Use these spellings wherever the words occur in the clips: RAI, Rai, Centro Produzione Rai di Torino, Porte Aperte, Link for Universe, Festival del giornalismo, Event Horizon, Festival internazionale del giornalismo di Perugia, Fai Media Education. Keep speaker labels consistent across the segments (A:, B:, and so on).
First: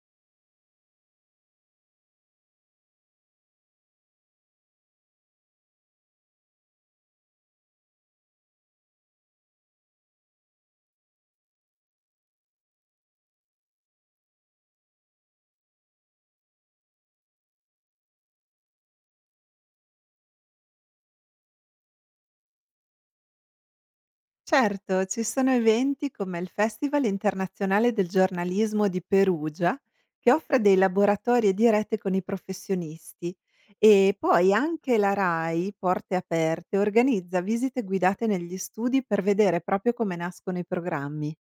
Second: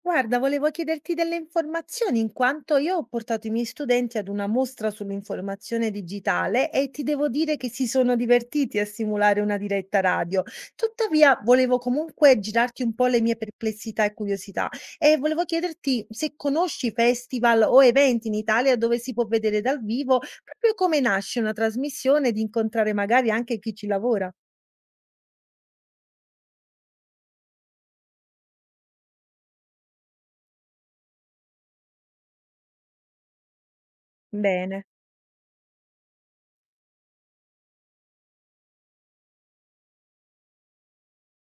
A: Guarda, volevo chiederti delle informazioni in quanto io ho portato i miei studenti ad una mostra sull'informazione digitale e ti devo dire che si sono divertiti a simulare una diretta radio. Tuttavia, volevo comunque girarti un po' le mie perplessità e curiosità e volevo chiederti se conosci festival o eventi in Italia dove si può vedere dal vivo proprio come nasce una trasmissione, di incontrare magari anche chi ci lavora.
B: Certo, ci sono eventi come il Festival internazionale del giornalismo di Perugia, che offre dei laboratori e dirette con i professionisti. E poi
A: Bene.
B: anche la RAI, Porte Aperte, organizza visite guidate negli studi per vedere proprio come nascono i programmi.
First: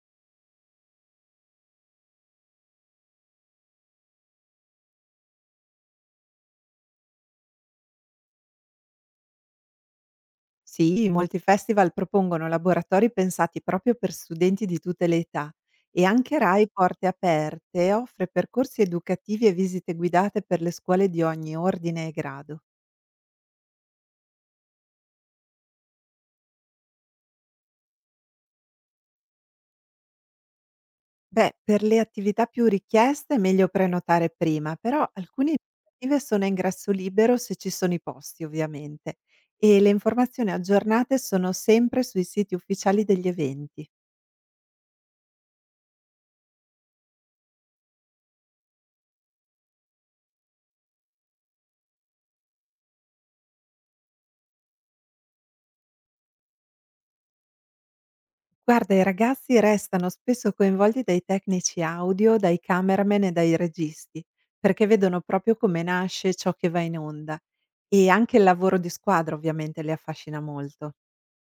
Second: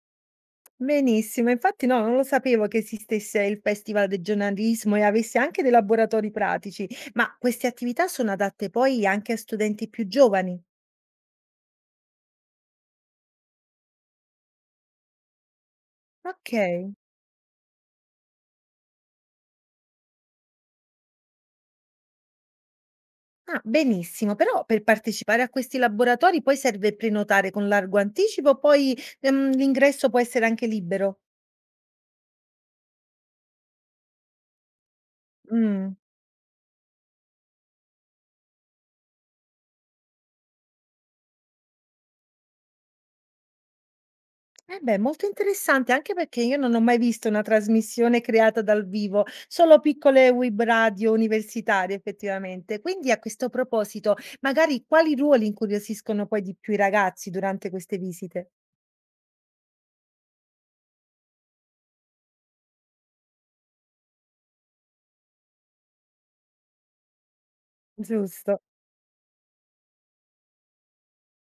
A: Benissimo, infatti no, non lo sapevo che esistesse il Festival del giornalismo e avesse anche dei laboratori pratici, ma queste attività sono adatte poi anche a studenti più giovani?
B: Sì, molti festival propongono laboratori pensati proprio per studenti di tutte le età. E anche
A: Ok,
B: RAI Porte Aperte offre percorsi educativi e visite guidate per le scuole di ogni ordine e grado.
A: ah, benissimo, però per partecipare a questi laboratori poi serve prenotare con largo anticipo, poi l'ingresso può essere anche libero.
B: Beh, per le attività più richieste è meglio prenotare prima, però alcune
A: Mm.
B: iniziative sono a ingresso libero se ci sono i posti, ovviamente, e le informazioni aggiornate sono sempre sui siti ufficiali degli eventi.
A: Eh beh, molto interessante, anche perché io non ho mai visto una trasmissione creata dal vivo, solo piccole web radio universitarie effettivamente. Quindi a questo proposito, magari quali ruoli incuriosiscono poi di più i ragazzi durante queste visite?
B: Guarda, i ragazzi restano spesso coinvolti dai tecnici audio, dai cameraman e dai registi, perché vedono proprio come nasce ciò che va in onda. E anche il
A: Giusto,
B: lavoro di squadra ovviamente li affascina molto.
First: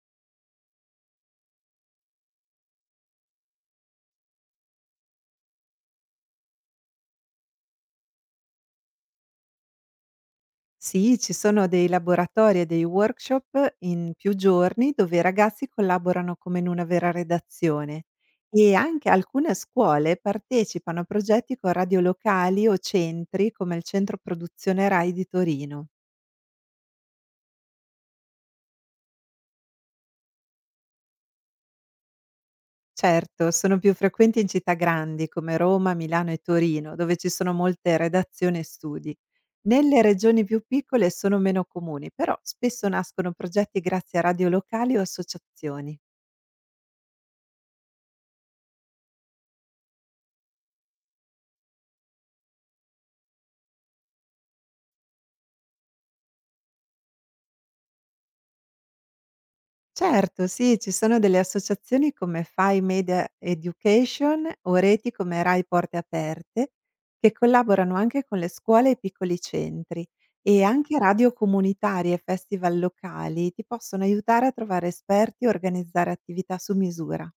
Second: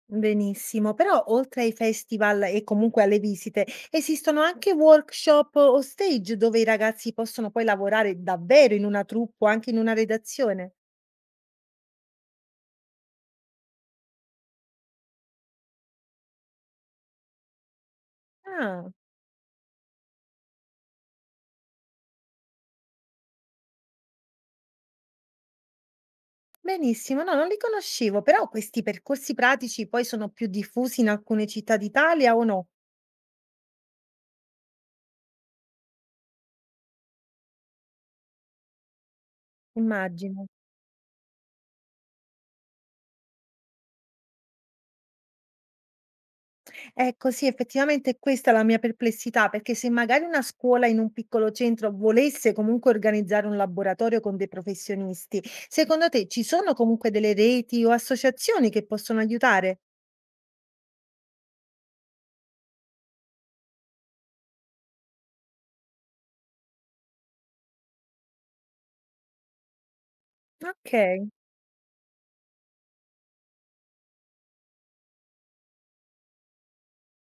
A: benissimo. Però oltre ai festival e comunque alle visite, esistono anche workshop o stage dove i ragazzi possono poi lavorare davvero in una troupe o anche in una redazione?
B: Sì, ci sono dei laboratori e dei workshop in più giorni dove i ragazzi collaborano come in una vera redazione, e
A: Ah.
B: anche alcune scuole partecipano a progetti con radio locali o centri come il Centro Produzione Rai di Torino.
A: Benissimo, no, non li conoscevo, però questi percorsi pratici poi sono più diffusi in alcune città d'Italia o no?
B: Certo, sono più frequenti in città grandi come Roma, Milano e Torino, dove ci sono molte redazioni e studi. Nelle regioni
A: Immagino.
B: più piccole sono meno comuni, però spesso nascono progetti grazie a radio locali o associazioni.
A: Ecco, sì, effettivamente questa è la mia perplessità, perché se magari una scuola in un piccolo centro volesse comunque organizzare un laboratorio con dei professionisti, secondo te ci sono comunque delle reti o associazioni che possono aiutare?
B: Certo, sì, ci sono delle associazioni come Fai Media Education o reti come Rai Porte Aperte che collaborano anche con le scuole e i piccoli centri, e anche
A: Ok.
B: radio comunitarie e festival locali ti possono aiutare a trovare esperti e organizzare attività su misura.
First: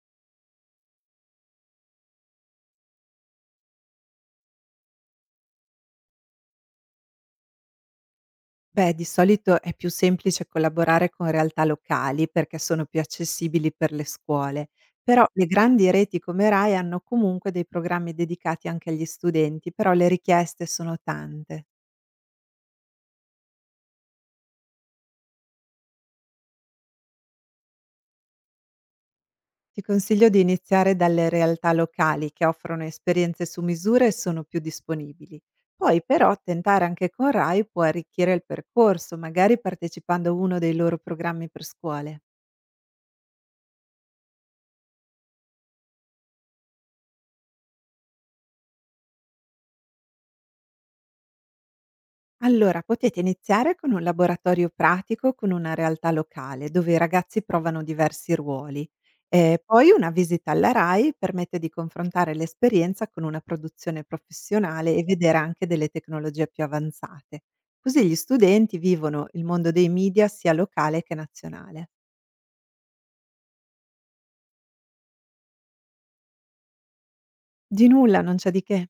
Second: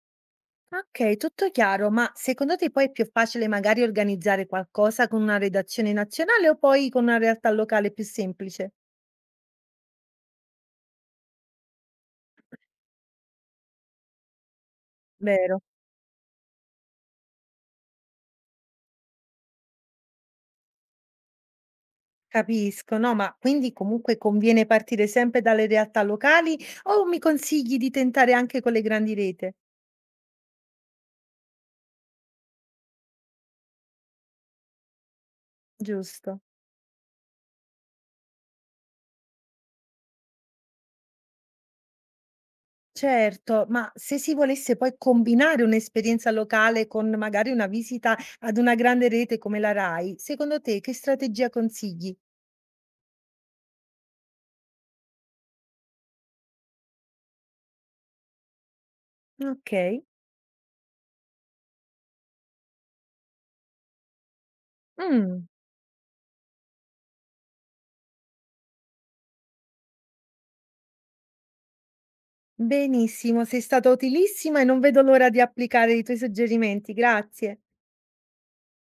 A: Ok, tutto chiaro, ma secondo te poi è più facile magari organizzare qualcosa con una redazione nazionale o poi con una realtà locale più semplice?
B: Beh, di solito è più semplice collaborare con realtà locali perché sono più accessibili per le scuole, però le
A: Vero,
B: grandi reti come RAI hanno comunque dei programmi dedicati anche agli studenti, però le richieste sono tante.
A: capisco. No, ma quindi comunque conviene partire sempre dalle realtà locali o mi consigli di tentare anche con le grandi rete?
B: Ti consiglio di iniziare dalle realtà locali che offrono esperienze su misura e sono più disponibili. Poi però
A: Giusto.
B: tentare anche con RAI può arricchire il percorso, magari partecipando a uno dei loro programmi per scuole.
A: Certo, ma se si volesse poi combinare un'esperienza locale con magari una visita ad una grande rete come la Rai, secondo te che strategia consigli?
B: Allora, potete iniziare con un laboratorio pratico con una realtà locale, dove i ragazzi provano diversi ruoli. E
A: Ok.
B: poi una visita alla RAI permette di confrontare l'esperienza con una produzione professionale e vedere
A: Mm,
B: anche delle tecnologie più avanzate. Così gli studenti vivono il mondo dei media sia locale che nazionale.
A: benissimo, sei stata utilissima e non vedo l'ora di applicare i tuoi suggerimenti. Grazie.
B: Di nulla, non c'è di che.